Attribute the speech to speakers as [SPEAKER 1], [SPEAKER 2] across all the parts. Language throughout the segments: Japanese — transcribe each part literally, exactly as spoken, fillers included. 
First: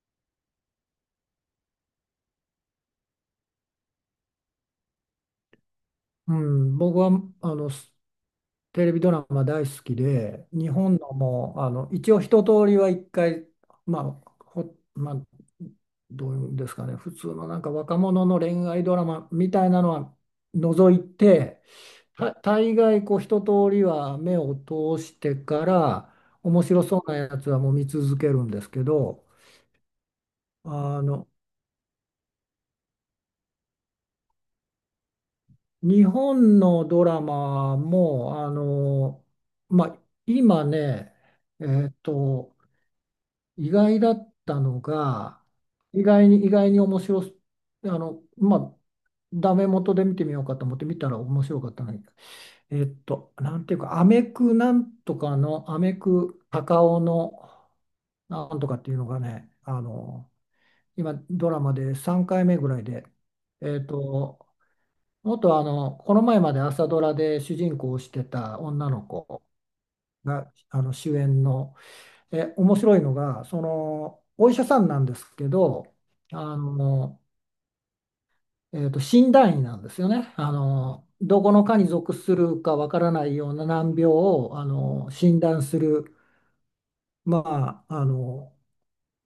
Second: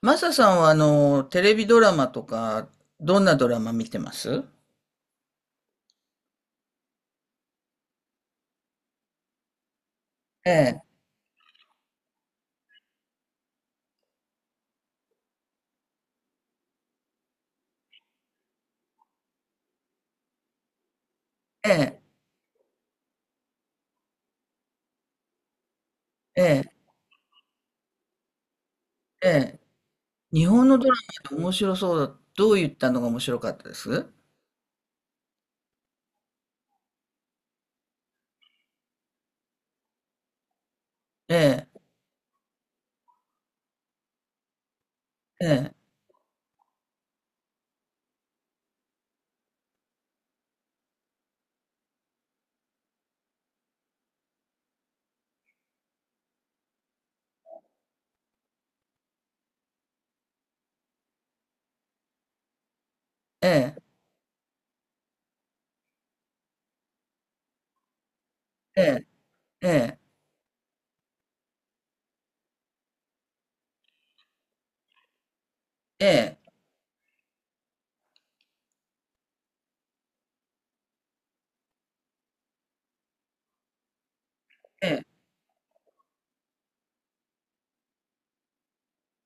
[SPEAKER 1] マサさんはあの、テレビドラマとか、どんなドラマ見てます？
[SPEAKER 2] うん、僕はあのすテレビドラマ大好きで、
[SPEAKER 1] え
[SPEAKER 2] 日
[SPEAKER 1] え、
[SPEAKER 2] 本のもあの一応一通りは一回、まあほまあ、どういうんですかね。普通のなんか若者の恋愛ドラマみたいなのは除いて、
[SPEAKER 1] ええ、
[SPEAKER 2] た大概こう一通りは目を通してから、
[SPEAKER 1] え
[SPEAKER 2] 面
[SPEAKER 1] え、
[SPEAKER 2] 白そうなやつはもう見続けるんですけど。
[SPEAKER 1] ええ。日本のドラマ
[SPEAKER 2] あの
[SPEAKER 1] って面白そうだ。どういったのが面白かったです？
[SPEAKER 2] 日本のドラマも、あの、まあ、今ね、
[SPEAKER 1] ええ、
[SPEAKER 2] えっと、意外だったのが、
[SPEAKER 1] ええ、
[SPEAKER 2] 意外に、意外に面白す、あの、まあ、ダメ元で見てみようかと思って見たら面白かったのに、えっと、なんていうか、アメクなんとかの、アメク高尾のなんとかっていうのがね、あの、今、ドラマでさんかいめぐらいで、
[SPEAKER 1] ええ、
[SPEAKER 2] えっと、元あの、この前まで朝ドラで主人公をしてた女の
[SPEAKER 1] え
[SPEAKER 2] 子
[SPEAKER 1] え、え
[SPEAKER 2] があの主演の、え、面白いのが、その、お医者さんなんですけど、
[SPEAKER 1] え、
[SPEAKER 2] あの、えーと、診断医なんですよね。あの、どこの科に属するかわからないような難病をあ
[SPEAKER 1] ええ、
[SPEAKER 2] の診断する、まあ、あの、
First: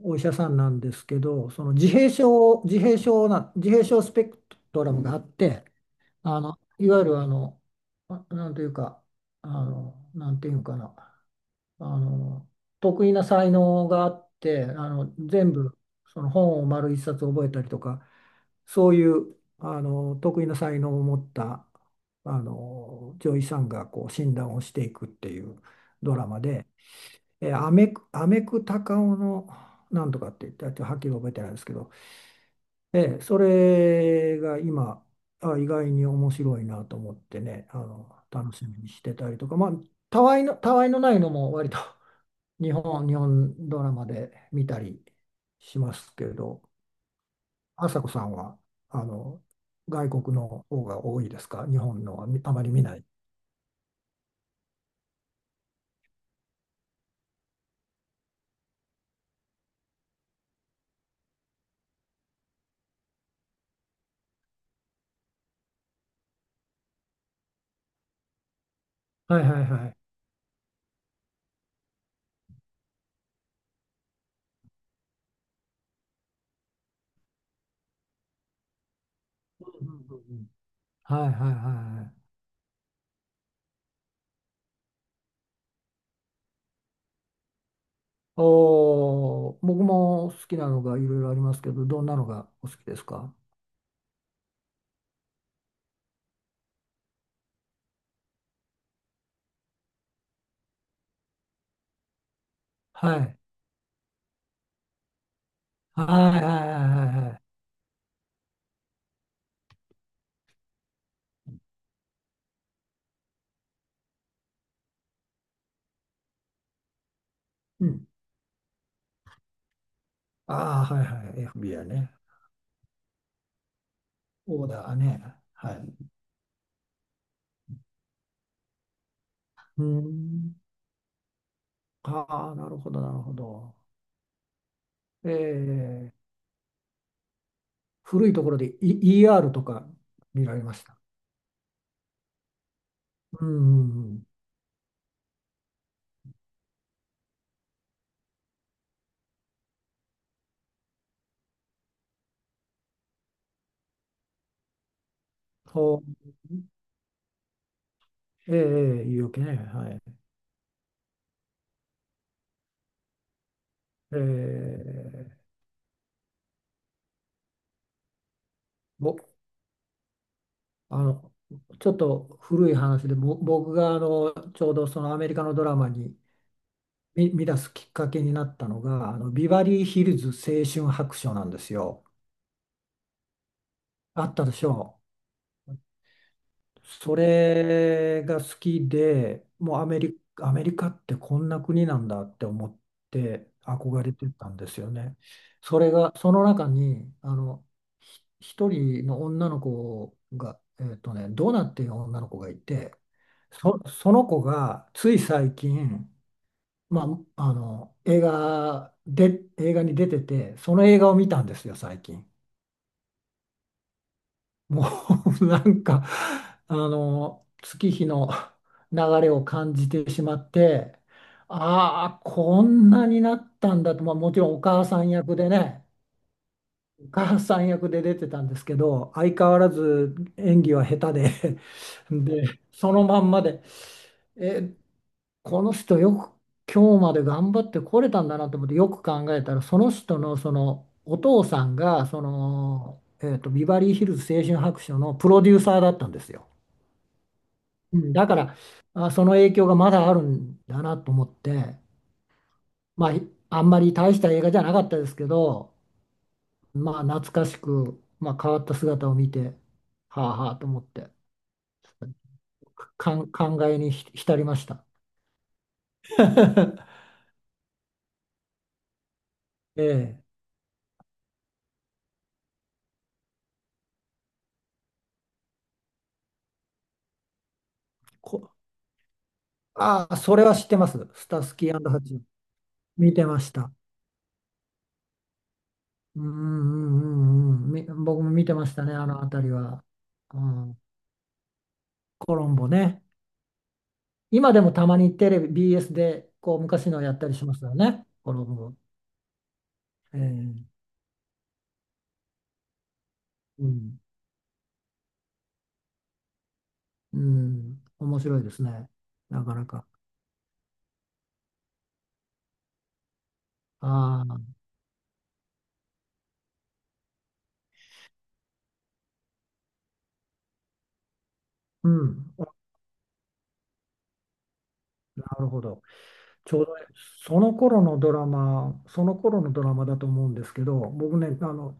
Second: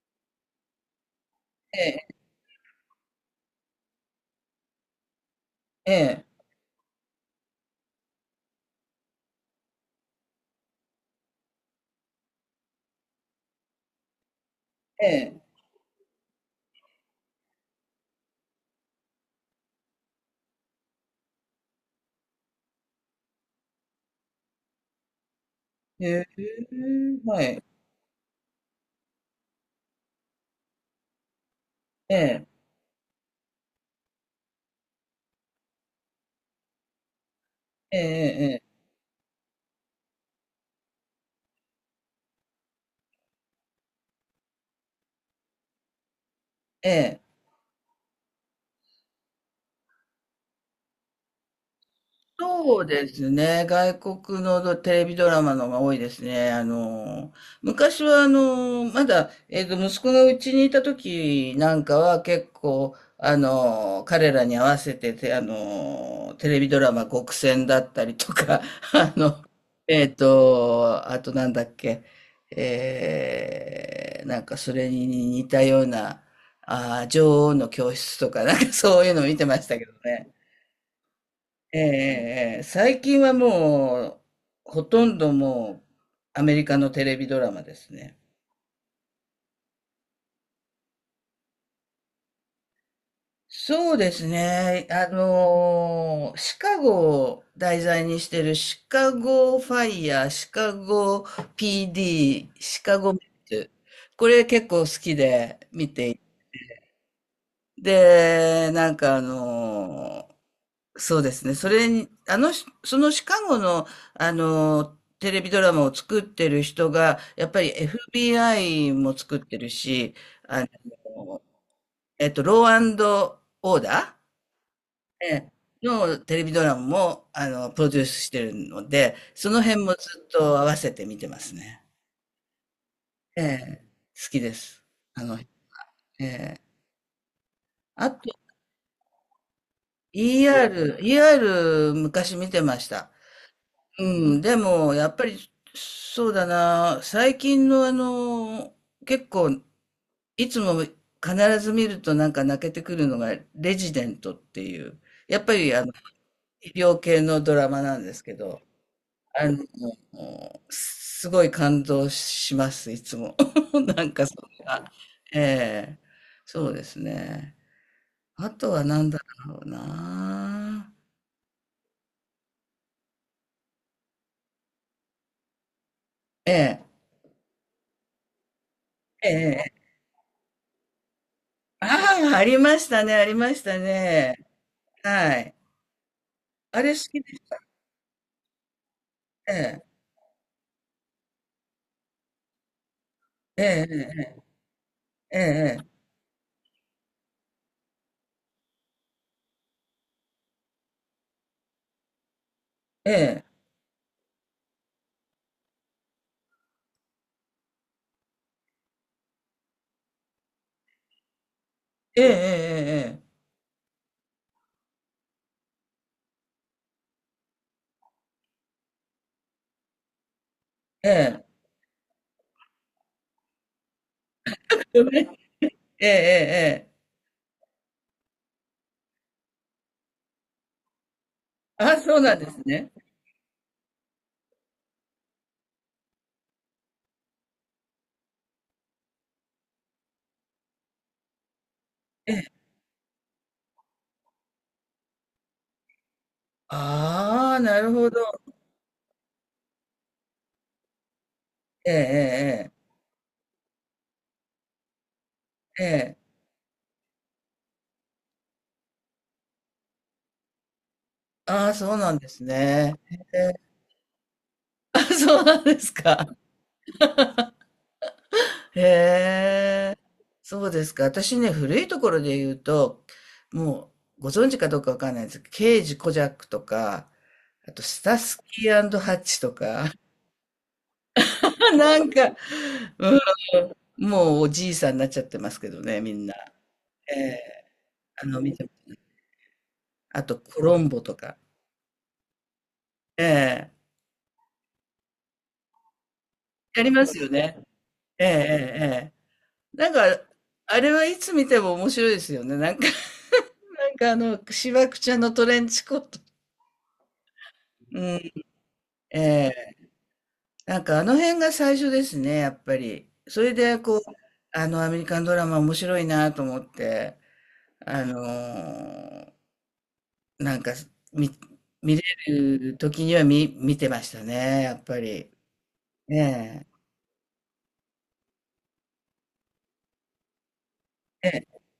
[SPEAKER 2] お医者さんなんですけど、その
[SPEAKER 1] え
[SPEAKER 2] 自閉
[SPEAKER 1] え、
[SPEAKER 2] 症、自閉症な、自閉症スペクトラムがあって、
[SPEAKER 1] ええ、
[SPEAKER 2] あの、いわゆるあの、あなんというか、あの、なんていうかな、あの、得意な才能があって、あ
[SPEAKER 1] ええ、
[SPEAKER 2] の、
[SPEAKER 1] ええ、
[SPEAKER 2] 全部、その本を丸一冊覚えたりとか、そういう、あの、得意な才能を持った、あの、女医さんがこう診断をしていくっていうド
[SPEAKER 1] え
[SPEAKER 2] ラ
[SPEAKER 1] え、
[SPEAKER 2] マで、
[SPEAKER 1] は
[SPEAKER 2] えー、
[SPEAKER 1] い、
[SPEAKER 2] アメク、アメクタカオのなんとかって言って、あとはっきり覚えてないですけど、
[SPEAKER 1] ええ、
[SPEAKER 2] えーそれが今、あ、意外に面白いなと思ってね、あ
[SPEAKER 1] え
[SPEAKER 2] の、楽
[SPEAKER 1] え、
[SPEAKER 2] しみにしてたりとか、まあ、たわいの、たわいのないのも割と 日本、日本ドラマで見たりしますけど。
[SPEAKER 1] ええ、ええ。
[SPEAKER 2] 朝子さんは、あの、外国の方が多いですか？日本のはみあまり見
[SPEAKER 1] そう
[SPEAKER 2] ない？
[SPEAKER 1] ですね。外国のドテレビドラマのが多いですね。あの、昔はあの、まだ、えっと、息子がうちにいた時なんかは結構、あの、彼らに合わせてて、あの、テレビドラマ極戦だったりとか、あ
[SPEAKER 2] はい
[SPEAKER 1] の、
[SPEAKER 2] はいはい。
[SPEAKER 1] えっと、あとなんだっけ、えー、なんかそれに似たような、あー、女王の教室とか、なんかそういうの見てましたけ
[SPEAKER 2] うん
[SPEAKER 1] ど
[SPEAKER 2] うんうん
[SPEAKER 1] ね。
[SPEAKER 2] うん。はいはいはい
[SPEAKER 1] ええ、
[SPEAKER 2] はい。
[SPEAKER 1] ええ、最近はもう、ほとんどもう、アメリカのテレビドラマですね。
[SPEAKER 2] おー、僕も好きなのがいろいろありますけど、どんなのがお好きですか？
[SPEAKER 1] そうですね。あのーシカゴを題材にしてるシカゴファイヤー、シカゴ ピーディー、シカゴ
[SPEAKER 2] は
[SPEAKER 1] メッ
[SPEAKER 2] い。
[SPEAKER 1] ツ。これ結構好きで。
[SPEAKER 2] はいはいはいはいは
[SPEAKER 1] で、なんかあのーそうですね。それに、あの、そのシカゴの、あの、テレビドラマを作ってる人が、やっぱり
[SPEAKER 2] い。うん。
[SPEAKER 1] エフビーアイ も作ってるし、あ
[SPEAKER 2] ああ、はいはい。
[SPEAKER 1] の、
[SPEAKER 2] エフビーアイ ね。
[SPEAKER 1] えっと、ローオーダ
[SPEAKER 2] オーダーね。
[SPEAKER 1] ー、ええ
[SPEAKER 2] はい。
[SPEAKER 1] のテレビドラマも、あの、プロデュースしてるので、その
[SPEAKER 2] う
[SPEAKER 1] 辺もずっ
[SPEAKER 2] ん。
[SPEAKER 1] と合わせて見てますね。
[SPEAKER 2] ああ、なるほど、なるほ
[SPEAKER 1] え
[SPEAKER 2] ど。
[SPEAKER 1] え、好きです。あ
[SPEAKER 2] え
[SPEAKER 1] の、
[SPEAKER 2] ー、
[SPEAKER 1] ええ。あ
[SPEAKER 2] 古
[SPEAKER 1] と、
[SPEAKER 2] いところで、e、イーアール とか？見られまし
[SPEAKER 1] ER、
[SPEAKER 2] た。
[SPEAKER 1] イーアール 昔見てました。
[SPEAKER 2] うんう
[SPEAKER 1] う
[SPEAKER 2] んうん。
[SPEAKER 1] ん、でも、やっぱり、そうだな、最近のあの、結構、いつも必ず見るとなんか泣けてくるのが、レジデントっていう、やっぱりあの、
[SPEAKER 2] ほう。
[SPEAKER 1] 医療系のドラマなんですけ
[SPEAKER 2] ええ、え
[SPEAKER 1] ど、
[SPEAKER 2] え、言い訳
[SPEAKER 1] あ
[SPEAKER 2] ね。
[SPEAKER 1] の、
[SPEAKER 2] はい。
[SPEAKER 1] すごい感動します、いつも。なん
[SPEAKER 2] え
[SPEAKER 1] かそれが、
[SPEAKER 2] え、
[SPEAKER 1] ええ、そうですね。あとは何
[SPEAKER 2] ぼ、
[SPEAKER 1] だろうな。
[SPEAKER 2] あの、ちょっと古い話で、ぼ僕があのちょうどそのアメリカのドラマに
[SPEAKER 1] ええ、
[SPEAKER 2] 見、見出すきっかけになったのが、あ
[SPEAKER 1] え
[SPEAKER 2] のビバ
[SPEAKER 1] え、
[SPEAKER 2] リーヒルズ青春白書なんですよ。
[SPEAKER 1] ああ、ありましたね、ありました
[SPEAKER 2] あ
[SPEAKER 1] ね。
[SPEAKER 2] ったでしょう。
[SPEAKER 1] はい。あれ好
[SPEAKER 2] そ
[SPEAKER 1] きでし
[SPEAKER 2] れが好きで、
[SPEAKER 1] た？
[SPEAKER 2] もう
[SPEAKER 1] え
[SPEAKER 2] アメリ、アメリカってこんな国なんだって思って
[SPEAKER 1] え、
[SPEAKER 2] 憧れて
[SPEAKER 1] ええ、
[SPEAKER 2] たんですよね。
[SPEAKER 1] え
[SPEAKER 2] それ
[SPEAKER 1] え、
[SPEAKER 2] が、その中に、あの、ひ一人の女の子が、えっとね、ドナっていう女の子がいて、
[SPEAKER 1] ええ、
[SPEAKER 2] そ、その子がつい最近、まあ、あの、映画で、映画に出てて、その映画を見たんですよ、最
[SPEAKER 1] え
[SPEAKER 2] 近。
[SPEAKER 1] え、ええ、
[SPEAKER 2] もう なんか、あの、月日の流れを感じてしまって、
[SPEAKER 1] ええ、ええ、
[SPEAKER 2] ああ、こんなになったんだと、まあ、もちろんお母さん役でね、
[SPEAKER 1] ええ、ええ、ええ。
[SPEAKER 2] お母さん役で出てたんですけど、相変わらず演技は下手で、
[SPEAKER 1] あ、そうなん
[SPEAKER 2] で、
[SPEAKER 1] ですね。
[SPEAKER 2] そのまんまで、えこの人よく今日まで頑張ってこれたんだなと思って、よく考えたらその人のそのお父さんがその、えーと、ビバリーヒルズ青春白書のプロデューサーだったんですよ。
[SPEAKER 1] ああ、なる
[SPEAKER 2] う
[SPEAKER 1] ほ
[SPEAKER 2] ん、
[SPEAKER 1] ど。
[SPEAKER 2] だからあその影響がまだあるんだなと思って、
[SPEAKER 1] ええ、
[SPEAKER 2] まああんまり大した映画じゃなかったですけど、
[SPEAKER 1] ええ、ええ、
[SPEAKER 2] まあ懐かしく、まあ、変わった姿を見てはあはあと思って、
[SPEAKER 1] ああ、そうなんですね。
[SPEAKER 2] かん
[SPEAKER 1] え
[SPEAKER 2] 感
[SPEAKER 1] え、
[SPEAKER 2] 慨にひ浸りました。
[SPEAKER 1] あ、そうなんですか。
[SPEAKER 2] え
[SPEAKER 1] へえ、
[SPEAKER 2] え、
[SPEAKER 1] そうですか。私ね、古いところで言うと、もうご存知かどうかわかんないですけど、刑ジ・コジャックとか、あとスタス
[SPEAKER 2] こ、
[SPEAKER 1] キーハッチとか、
[SPEAKER 2] ああ、それは知ってます。スタスキ ー
[SPEAKER 1] な
[SPEAKER 2] ハ
[SPEAKER 1] ん
[SPEAKER 2] チ。
[SPEAKER 1] か、
[SPEAKER 2] 見て
[SPEAKER 1] う
[SPEAKER 2] ました。
[SPEAKER 1] ん、もうおじいさんになっちゃってますけどね、み
[SPEAKER 2] う
[SPEAKER 1] ん
[SPEAKER 2] んう
[SPEAKER 1] な。え
[SPEAKER 2] んうん
[SPEAKER 1] え、
[SPEAKER 2] うん。み僕
[SPEAKER 1] あ
[SPEAKER 2] も
[SPEAKER 1] の、
[SPEAKER 2] 見て
[SPEAKER 1] 見
[SPEAKER 2] ま
[SPEAKER 1] て、
[SPEAKER 2] したね、あの辺りは。
[SPEAKER 1] あと
[SPEAKER 2] う
[SPEAKER 1] コロ
[SPEAKER 2] ん、
[SPEAKER 1] ンボとか。
[SPEAKER 2] コロンボね。
[SPEAKER 1] ええ、
[SPEAKER 2] 今でもたまにテレビ、ビーエス でこう
[SPEAKER 1] や
[SPEAKER 2] 昔
[SPEAKER 1] り
[SPEAKER 2] の
[SPEAKER 1] ま
[SPEAKER 2] や
[SPEAKER 1] す
[SPEAKER 2] った
[SPEAKER 1] よ
[SPEAKER 2] りしま
[SPEAKER 1] ね。
[SPEAKER 2] すよね、
[SPEAKER 1] えええ
[SPEAKER 2] コロンボ。
[SPEAKER 1] えええ。なん
[SPEAKER 2] え
[SPEAKER 1] か、
[SPEAKER 2] え、
[SPEAKER 1] あれはいつ見ても面白いですよね。なんか
[SPEAKER 2] う
[SPEAKER 1] なん
[SPEAKER 2] ん、
[SPEAKER 1] かあの、しわくちゃんのトレンチコート。
[SPEAKER 2] うん、
[SPEAKER 1] うん、
[SPEAKER 2] 面白いですね、
[SPEAKER 1] え
[SPEAKER 2] なかな
[SPEAKER 1] え。
[SPEAKER 2] か。
[SPEAKER 1] なんかあの辺が最初ですね、やっぱり。それでこう、
[SPEAKER 2] ああ、
[SPEAKER 1] あの、アメリカンドラマ面白いなと思って、あのーなんか、見
[SPEAKER 2] う
[SPEAKER 1] 見れ
[SPEAKER 2] ん、な
[SPEAKER 1] る時には見見てましたね、やっぱり。
[SPEAKER 2] るほど。
[SPEAKER 1] え
[SPEAKER 2] ちょう
[SPEAKER 1] え。
[SPEAKER 2] どね、その頃のドラマ、その頃のドラマだと思うんですけど、僕ね、
[SPEAKER 1] え
[SPEAKER 2] あ
[SPEAKER 1] え
[SPEAKER 2] の、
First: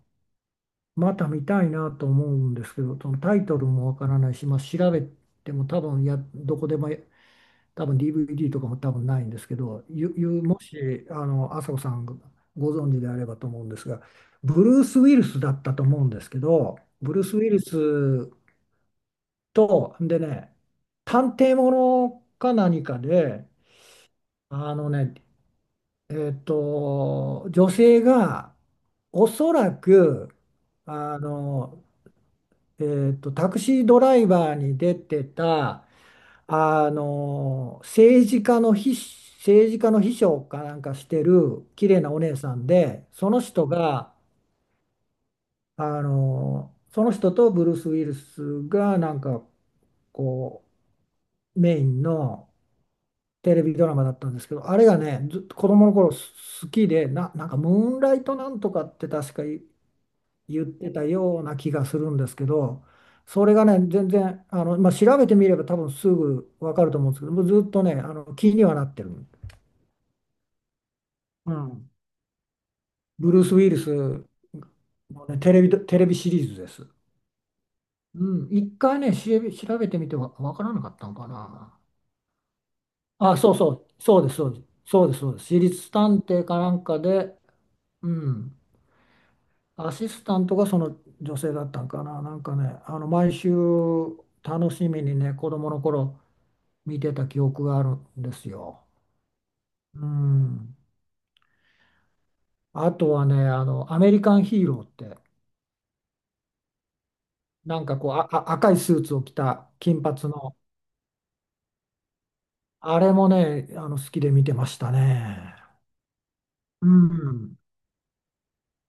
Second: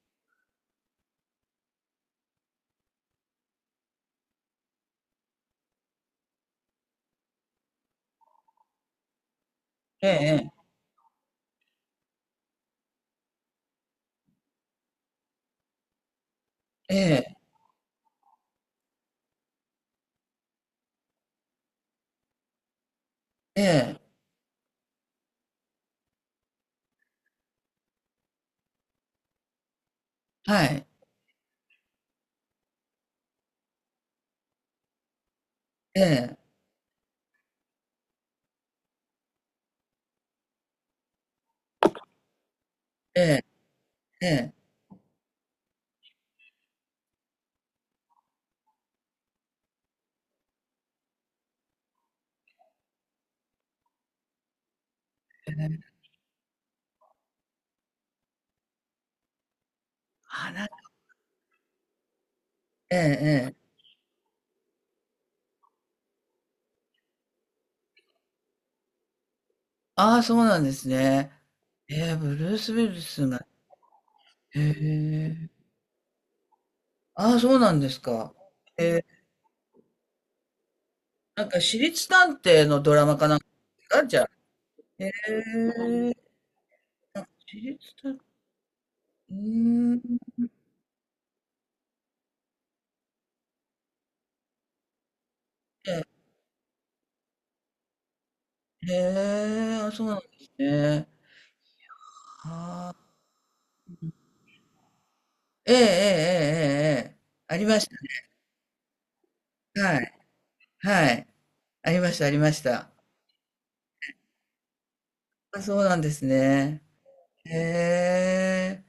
[SPEAKER 2] また見たいなと思うんですけど、そのタイトルもわからないし、まあ、調べても多分や、どこでもや多分 ディーブイディー とかも多分ないんですけど、
[SPEAKER 1] え
[SPEAKER 2] ゆ、ゆ、
[SPEAKER 1] え
[SPEAKER 2] もし、あの、朝子さんがご存知であればと思うんですが、ブルース・ウィルスだったと思うんですけど、ブルー
[SPEAKER 1] ええ
[SPEAKER 2] ス・ウィルスと、でね、探偵ものか何かで、
[SPEAKER 1] ええええ
[SPEAKER 2] あのね、えっと、女性がおそらく、
[SPEAKER 1] はい。
[SPEAKER 2] あのえーと、タクシードライバーに出てた、
[SPEAKER 1] ええ
[SPEAKER 2] あの、政治家の秘、政治家の秘書かなんかしてる綺麗なお姉さんで、
[SPEAKER 1] え
[SPEAKER 2] その
[SPEAKER 1] え
[SPEAKER 2] 人が、
[SPEAKER 1] ええ。
[SPEAKER 2] あの、その人とブルース・ウィルスがなんかこう、メインのテレビドラマだったんですけど、あれがね、ずっと子供の頃す好きで、な、なんかムーンライトなんとかって確かい
[SPEAKER 1] あ、
[SPEAKER 2] 言
[SPEAKER 1] な
[SPEAKER 2] っ
[SPEAKER 1] んか
[SPEAKER 2] てたような気がするんですけど、
[SPEAKER 1] ええ
[SPEAKER 2] それ
[SPEAKER 1] え
[SPEAKER 2] が
[SPEAKER 1] え。
[SPEAKER 2] ね、全然、あの、まあ、調べてみれば多分すぐわかると思うんですけど、もうずっとね、あの、気にはなってる。
[SPEAKER 1] ああ、そうなんですね。
[SPEAKER 2] うん。
[SPEAKER 1] ええ、ブルース・ウィルス
[SPEAKER 2] ブルー
[SPEAKER 1] が、
[SPEAKER 2] ス・ウィリス
[SPEAKER 1] へ
[SPEAKER 2] の、ね、
[SPEAKER 1] え。
[SPEAKER 2] テレビ、テレビシリーズです。
[SPEAKER 1] ああ、そうなんですか。
[SPEAKER 2] うん、一
[SPEAKER 1] え
[SPEAKER 2] 回
[SPEAKER 1] え、
[SPEAKER 2] ね、調べ調べてみて、わ、わからなかったのか
[SPEAKER 1] なんか
[SPEAKER 2] な。
[SPEAKER 1] 私立探偵のドラマかな
[SPEAKER 2] あ、
[SPEAKER 1] んか
[SPEAKER 2] そうそ
[SPEAKER 1] です
[SPEAKER 2] う、
[SPEAKER 1] か、じ
[SPEAKER 2] そ
[SPEAKER 1] ゃ
[SPEAKER 2] うで
[SPEAKER 1] あ。
[SPEAKER 2] す、そうです、そ
[SPEAKER 1] へ
[SPEAKER 2] う
[SPEAKER 1] え、
[SPEAKER 2] です、そうです。私立探偵かなんか
[SPEAKER 1] なんか
[SPEAKER 2] で、
[SPEAKER 1] 私立
[SPEAKER 2] う
[SPEAKER 1] 探偵、
[SPEAKER 2] ん、
[SPEAKER 1] う
[SPEAKER 2] ア
[SPEAKER 1] ーん。
[SPEAKER 2] シスタントがその女性だったんかな、なんかね、あの毎週楽しみにね、子供の頃見てた記憶があるんですよ。
[SPEAKER 1] へえ、あ、そ
[SPEAKER 2] う
[SPEAKER 1] うなんです
[SPEAKER 2] ん。
[SPEAKER 1] ね。
[SPEAKER 2] あとはね、あの、アメリカンヒーローって、
[SPEAKER 1] ええええええええ。ありま
[SPEAKER 2] な
[SPEAKER 1] し
[SPEAKER 2] ん
[SPEAKER 1] た
[SPEAKER 2] かこう、
[SPEAKER 1] ね。
[SPEAKER 2] あ、あ赤いスーツを着た
[SPEAKER 1] は
[SPEAKER 2] 金
[SPEAKER 1] い。
[SPEAKER 2] 髪の、
[SPEAKER 1] はい。ありました、ありました。
[SPEAKER 2] あれもね、あの、好きで見てましたね。
[SPEAKER 1] あ、そうなんですね。
[SPEAKER 2] うん。
[SPEAKER 1] へえ。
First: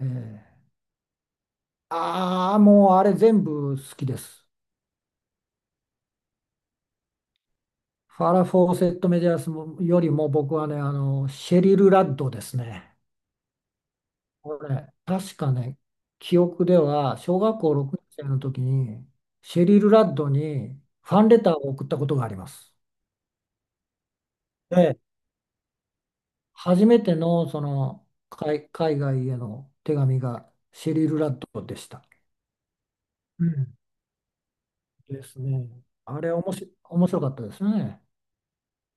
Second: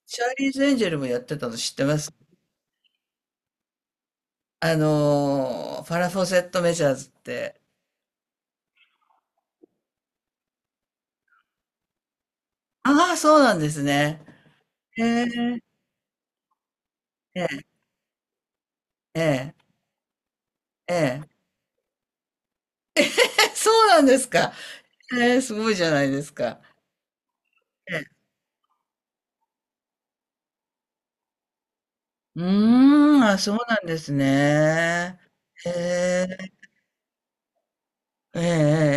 [SPEAKER 2] え
[SPEAKER 1] チャーリー
[SPEAKER 2] え、
[SPEAKER 1] ズ・エンジェルもやってたの知ってます？
[SPEAKER 2] ああ、もうあれ全部好きです。
[SPEAKER 1] あのー、ファラ・フォセット・メジャーズって。
[SPEAKER 2] ファラ・フォーセット・メディアスよりも僕はね、あの、シェリル・ラッドですね。
[SPEAKER 1] ああ、そうなんですね。
[SPEAKER 2] これ、
[SPEAKER 1] へえ。
[SPEAKER 2] 確かね、記憶では、小
[SPEAKER 1] え
[SPEAKER 2] 学
[SPEAKER 1] え
[SPEAKER 2] 校ろくねん生の時に、
[SPEAKER 1] ええ
[SPEAKER 2] シェリル・ラッドに
[SPEAKER 1] え
[SPEAKER 2] ファン
[SPEAKER 1] え。
[SPEAKER 2] レターを送ったことがあります。
[SPEAKER 1] え、そうなんですか。
[SPEAKER 2] で、
[SPEAKER 1] ええ、すごいじゃないですか。
[SPEAKER 2] 初めてのそ
[SPEAKER 1] ええ。
[SPEAKER 2] の海、海外への手紙がシェリル・ラッドでした。
[SPEAKER 1] うーん、あ、
[SPEAKER 2] う
[SPEAKER 1] そう
[SPEAKER 2] ん
[SPEAKER 1] なんですね。
[SPEAKER 2] です
[SPEAKER 1] へ
[SPEAKER 2] ね。あれ、お
[SPEAKER 1] え。
[SPEAKER 2] もし、面白かったですね。
[SPEAKER 1] ええ、え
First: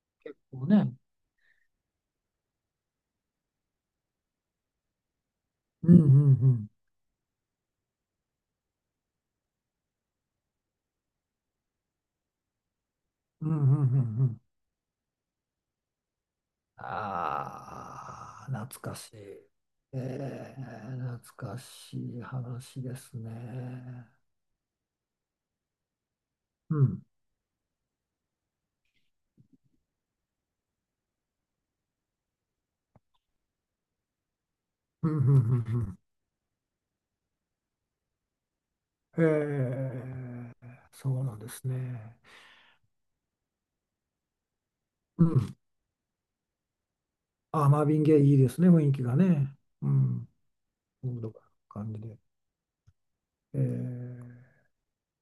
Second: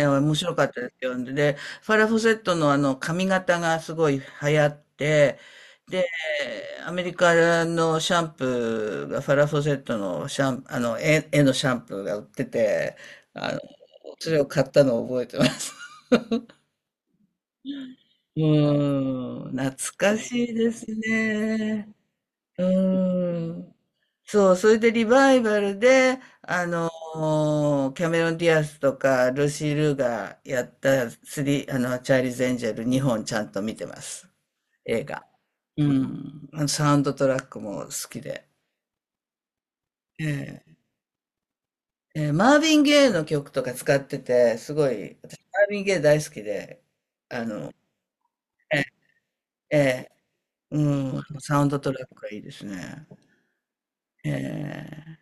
[SPEAKER 1] えええ面
[SPEAKER 2] 結
[SPEAKER 1] 白か
[SPEAKER 2] 構
[SPEAKER 1] ったで
[SPEAKER 2] ね。
[SPEAKER 1] すよ。で、ファラ・フォセットのあの髪型がすごい流行って、
[SPEAKER 2] うんうん
[SPEAKER 1] で、
[SPEAKER 2] うん。
[SPEAKER 1] アメリカのシャンプーが、ファラ・フォセットのシャン、あの、絵、絵のシャンプーが売ってて、
[SPEAKER 2] うん
[SPEAKER 1] あ
[SPEAKER 2] う
[SPEAKER 1] の、
[SPEAKER 2] んうんう
[SPEAKER 1] それ
[SPEAKER 2] ん。
[SPEAKER 1] を買ったのを覚えてます。う
[SPEAKER 2] ああ、懐かしい。
[SPEAKER 1] ーん、懐かしい
[SPEAKER 2] え
[SPEAKER 1] です
[SPEAKER 2] ー、懐か
[SPEAKER 1] ね。
[SPEAKER 2] しい
[SPEAKER 1] う
[SPEAKER 2] 話です
[SPEAKER 1] ーん。
[SPEAKER 2] ね。
[SPEAKER 1] そう、それでリバイバルで、あ
[SPEAKER 2] う
[SPEAKER 1] の
[SPEAKER 2] ん。
[SPEAKER 1] ーキャメロン・ディアスとか、ルーシー・ルーがやったスリ、あの、チャーリーズ・エンジェルにほんちゃんと見てます。映
[SPEAKER 2] うん。う
[SPEAKER 1] 画。
[SPEAKER 2] ん。うんう
[SPEAKER 1] う
[SPEAKER 2] ん、
[SPEAKER 1] ん。あのサウンドトラックも好きで。
[SPEAKER 2] へえ、
[SPEAKER 1] ええ、
[SPEAKER 2] そうなんですね。
[SPEAKER 1] えーマーヴィン・ゲイの曲とか使ってて、すごい、
[SPEAKER 2] う
[SPEAKER 1] 私、
[SPEAKER 2] ん。
[SPEAKER 1] マーヴィン・ゲイ大好きで、あ
[SPEAKER 2] あ、
[SPEAKER 1] の、
[SPEAKER 2] マービン・ゲイいいですね、
[SPEAKER 1] え
[SPEAKER 2] 雰囲気がね。
[SPEAKER 1] え、え
[SPEAKER 2] う
[SPEAKER 1] え、
[SPEAKER 2] ん。
[SPEAKER 1] う
[SPEAKER 2] ムー
[SPEAKER 1] ん、
[SPEAKER 2] ドが
[SPEAKER 1] サウンドト
[SPEAKER 2] 感じ
[SPEAKER 1] ラッ
[SPEAKER 2] で。
[SPEAKER 1] クがいいですね。
[SPEAKER 2] えー、
[SPEAKER 1] ええ、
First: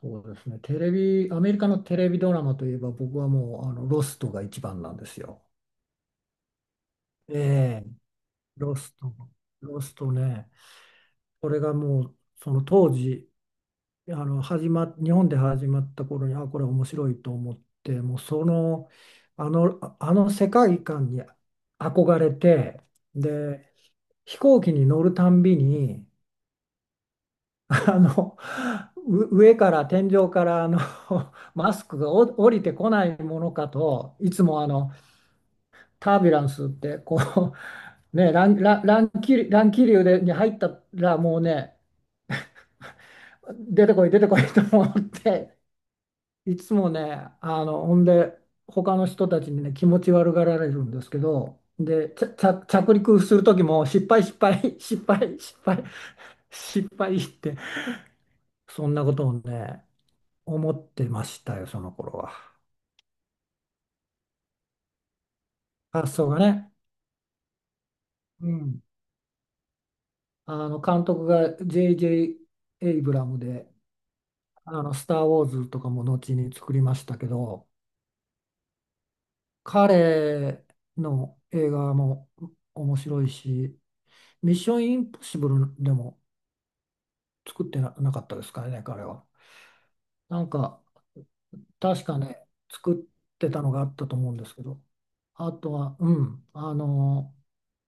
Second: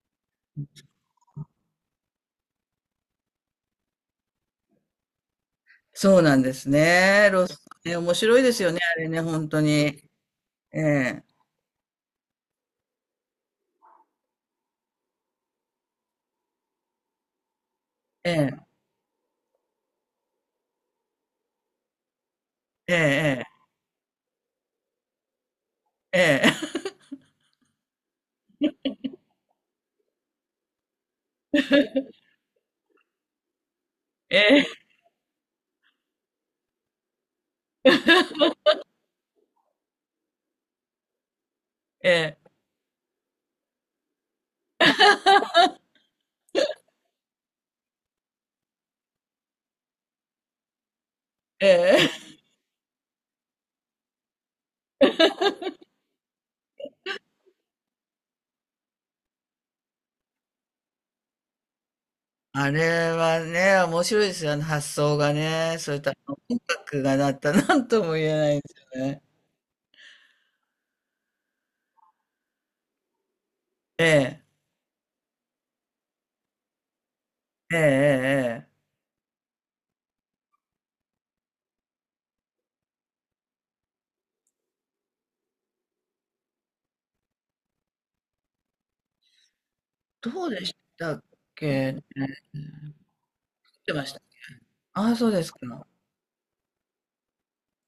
[SPEAKER 2] そうですね。テレビ、アメリカのテレビドラマといえば、僕はもう、あの、ロストが一番なんですよ。
[SPEAKER 1] そうなんですね。ロス、
[SPEAKER 2] ええ、
[SPEAKER 1] ね、面白いですよ
[SPEAKER 2] ロ
[SPEAKER 1] ね、
[SPEAKER 2] ス
[SPEAKER 1] あれ
[SPEAKER 2] ト、
[SPEAKER 1] ね、本当
[SPEAKER 2] ロス
[SPEAKER 1] に。
[SPEAKER 2] トね。
[SPEAKER 1] ええ、
[SPEAKER 2] これがもう、その当時、あの始まっ日本で始まった頃に、あこれ面白いと思って、もう
[SPEAKER 1] え
[SPEAKER 2] そ
[SPEAKER 1] え、
[SPEAKER 2] のあのああの世界観に憧れて、
[SPEAKER 1] ええ、
[SPEAKER 2] で飛行機に乗るたんびに、
[SPEAKER 1] ええ、
[SPEAKER 2] あのう上から天井からあの マスクがお降りてこないものかといつ
[SPEAKER 1] え
[SPEAKER 2] も
[SPEAKER 1] え、
[SPEAKER 2] あのタービュランスってこうね、乱、乱、乱気流、乱気流でに入ったらもうね、
[SPEAKER 1] ええ、
[SPEAKER 2] 出てこい出てこいと思って、いつもね、あの、ほんで、他の人たちにね、気持ち悪がられるんですけど、
[SPEAKER 1] え
[SPEAKER 2] で、
[SPEAKER 1] え。
[SPEAKER 2] ちゃ、ちゃ、着陸する時も、失敗、失敗、失敗、失敗、失敗って、そんなことをね、思ってましたよ、その頃は。
[SPEAKER 1] あれはね、面白いですよね、発想がね。そういった
[SPEAKER 2] 発想
[SPEAKER 1] 音
[SPEAKER 2] がね。
[SPEAKER 1] 楽がなったなんとも言え
[SPEAKER 2] う
[SPEAKER 1] ないです
[SPEAKER 2] ん。
[SPEAKER 1] よね。
[SPEAKER 2] あの、監督が ジェイジェイ エイブラムで、
[SPEAKER 1] ええ、
[SPEAKER 2] あの、スター・ウォーズとかも後に作りましたけど、
[SPEAKER 1] ええ、ええ、
[SPEAKER 2] 彼の映画も面白いし、ミッションインポッシブルでも、作ってな、なかったですかね、彼は。な
[SPEAKER 1] ど
[SPEAKER 2] ん
[SPEAKER 1] うでし
[SPEAKER 2] か、
[SPEAKER 1] たっけね。
[SPEAKER 2] 確かね、
[SPEAKER 1] 見
[SPEAKER 2] 作ってたのがあ
[SPEAKER 1] て
[SPEAKER 2] っ
[SPEAKER 1] ま
[SPEAKER 2] た
[SPEAKER 1] し
[SPEAKER 2] と
[SPEAKER 1] た。
[SPEAKER 2] 思うんですけど、
[SPEAKER 1] ああ、そうです
[SPEAKER 2] あと
[SPEAKER 1] か。
[SPEAKER 2] は、うん、あの、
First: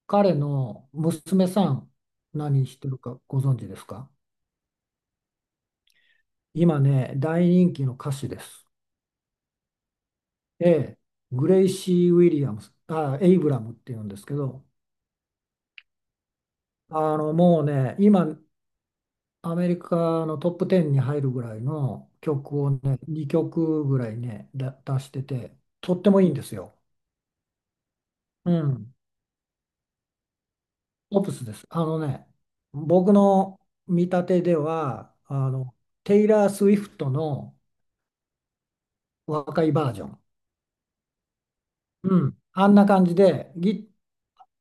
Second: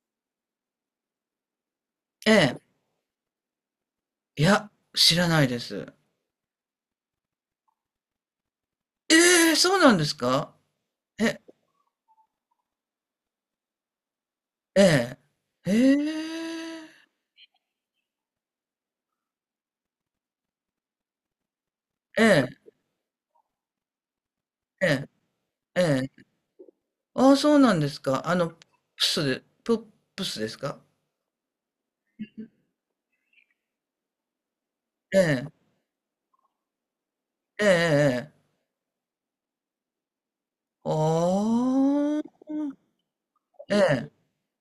[SPEAKER 2] 彼の娘さん、
[SPEAKER 1] ええ。
[SPEAKER 2] 何してるかご存知ですか？
[SPEAKER 1] いや、知らないです。
[SPEAKER 2] 今ね、大人気の歌手です。
[SPEAKER 1] ええ、そうなんですか？
[SPEAKER 2] ええ、
[SPEAKER 1] え、
[SPEAKER 2] グレイシー・ウィリアムス、あ、エイブラムっていうんですけど、
[SPEAKER 1] ええ、ええ、
[SPEAKER 2] あの、もうね、今、アメリカのトップじゅうに入るぐらいの
[SPEAKER 1] え
[SPEAKER 2] 曲
[SPEAKER 1] え、
[SPEAKER 2] をね、にきょくぐらいね、だ
[SPEAKER 1] え
[SPEAKER 2] 出
[SPEAKER 1] え、
[SPEAKER 2] してて、
[SPEAKER 1] え
[SPEAKER 2] とっても
[SPEAKER 1] え。
[SPEAKER 2] いいんですよ。
[SPEAKER 1] ああ、そうなんですか。あの、
[SPEAKER 2] う
[SPEAKER 1] プ
[SPEAKER 2] ん、
[SPEAKER 1] スで、ププスですか？
[SPEAKER 2] オプスです。あのね、僕の見立てでは、
[SPEAKER 1] え
[SPEAKER 2] あ
[SPEAKER 1] え、
[SPEAKER 2] の、テイラー・スウィフトの
[SPEAKER 1] ええ、ええ。
[SPEAKER 2] 若いバージョン。
[SPEAKER 1] あ
[SPEAKER 2] う
[SPEAKER 1] あ、
[SPEAKER 2] ん。あんな感じで
[SPEAKER 1] え
[SPEAKER 2] ギ、
[SPEAKER 1] え。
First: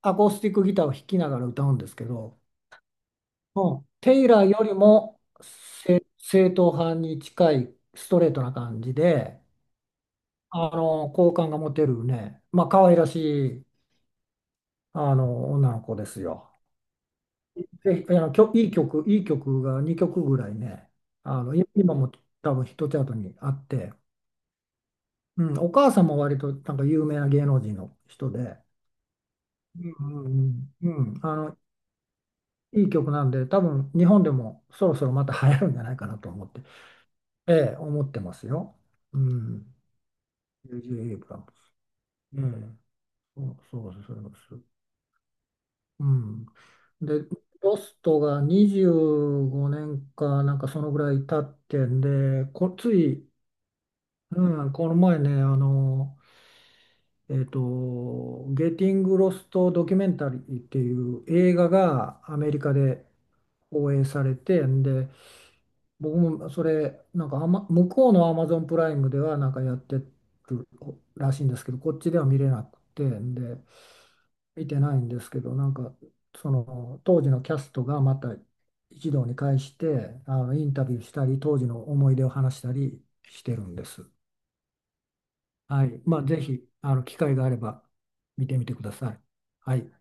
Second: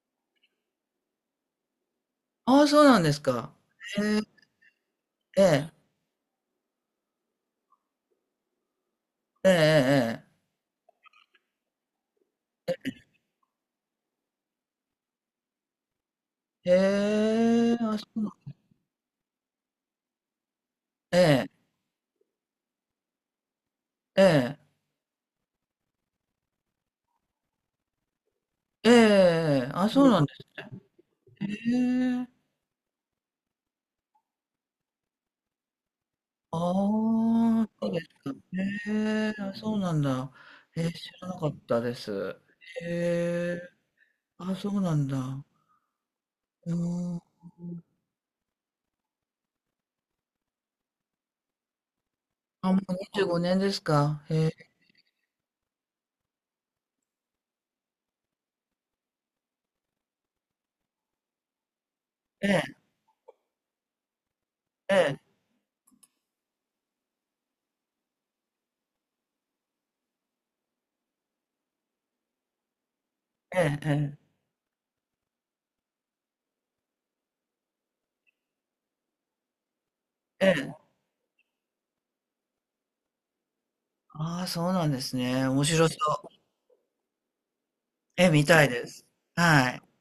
[SPEAKER 2] アコースティックギターを弾きながら歌うんですけど、
[SPEAKER 1] ああ、そうなんですか。
[SPEAKER 2] うん、
[SPEAKER 1] へえ、
[SPEAKER 2] テイラーよりも
[SPEAKER 1] ええ、
[SPEAKER 2] 正、正統派に近いストレートな感じで、
[SPEAKER 1] え
[SPEAKER 2] あの、好感が持てるね、まあ、可愛らしい、あの、女の子ですよ。
[SPEAKER 1] え、ええ。へえ、あ、
[SPEAKER 2] ぜ
[SPEAKER 1] そ
[SPEAKER 2] ひ、あ
[SPEAKER 1] うな
[SPEAKER 2] の、きょ、
[SPEAKER 1] ん、
[SPEAKER 2] いい曲、いい曲がにきょくぐらいね、
[SPEAKER 1] え
[SPEAKER 2] あ
[SPEAKER 1] え、
[SPEAKER 2] の、今も多分ヒットチャートにあって、
[SPEAKER 1] え
[SPEAKER 2] うん、お母さんも割となんか有名な芸能人の人で、
[SPEAKER 1] え、ええ、
[SPEAKER 2] う
[SPEAKER 1] あ、
[SPEAKER 2] ん
[SPEAKER 1] そうなん
[SPEAKER 2] う
[SPEAKER 1] です
[SPEAKER 2] んうん、うん
[SPEAKER 1] ね。
[SPEAKER 2] あの、
[SPEAKER 1] へえ、
[SPEAKER 2] いい曲なんで、多分日本でもそろそろまた流行るんじゃないかなと思っ
[SPEAKER 1] あ
[SPEAKER 2] て、
[SPEAKER 1] あ、
[SPEAKER 2] ええ、
[SPEAKER 1] そうで
[SPEAKER 2] 思
[SPEAKER 1] す
[SPEAKER 2] って
[SPEAKER 1] か。
[SPEAKER 2] ますよ。
[SPEAKER 1] へ
[SPEAKER 2] う
[SPEAKER 1] え、あ、そ
[SPEAKER 2] ん、
[SPEAKER 1] うなんだ。へえ、知
[SPEAKER 2] ジェイジェイ エイ
[SPEAKER 1] ら
[SPEAKER 2] ブラ
[SPEAKER 1] な
[SPEAKER 2] ム
[SPEAKER 1] かっ
[SPEAKER 2] ス。
[SPEAKER 1] たです。
[SPEAKER 2] ええ、
[SPEAKER 1] へ
[SPEAKER 2] そ
[SPEAKER 1] え、
[SPEAKER 2] うそうですそうで
[SPEAKER 1] あ、そ
[SPEAKER 2] す。
[SPEAKER 1] うなんだ。
[SPEAKER 2] うん。
[SPEAKER 1] うん。
[SPEAKER 2] で、ロストがにじゅうごねんかなんかそのぐらい経ってんで、こ、
[SPEAKER 1] あ、もう
[SPEAKER 2] つ
[SPEAKER 1] 25
[SPEAKER 2] い
[SPEAKER 1] 年ですか。へ
[SPEAKER 2] う
[SPEAKER 1] え。
[SPEAKER 2] ん、この前ね、あの、えっと、ゲーティング・ロスト・ドキュメンタリーっていう映画がア
[SPEAKER 1] え
[SPEAKER 2] メリカ
[SPEAKER 1] え、
[SPEAKER 2] で放映されて、ん
[SPEAKER 1] え
[SPEAKER 2] で、
[SPEAKER 1] え、
[SPEAKER 2] 僕もそれ、なんかアマ、向こうのアマゾンプライムではなんかやってるらしいんですけど、こっちでは見れなくて、んで、
[SPEAKER 1] ええええ、
[SPEAKER 2] 見てないんですけど、なんか、その当時のキャストがまた一堂に会して、あ
[SPEAKER 1] え
[SPEAKER 2] の、イン
[SPEAKER 1] え。
[SPEAKER 2] タビューしたり、当時の思い出を話したりしてるんです。
[SPEAKER 1] ああ、そうなんですね。面
[SPEAKER 2] は
[SPEAKER 1] 白そ
[SPEAKER 2] い。まあ、ぜ
[SPEAKER 1] う。
[SPEAKER 2] ひ、あの、機会があれば
[SPEAKER 1] ええ、見
[SPEAKER 2] 見て
[SPEAKER 1] た
[SPEAKER 2] み
[SPEAKER 1] い
[SPEAKER 2] てく
[SPEAKER 1] で
[SPEAKER 2] だ
[SPEAKER 1] す。
[SPEAKER 2] さい。
[SPEAKER 1] は
[SPEAKER 2] は
[SPEAKER 1] い。
[SPEAKER 2] い。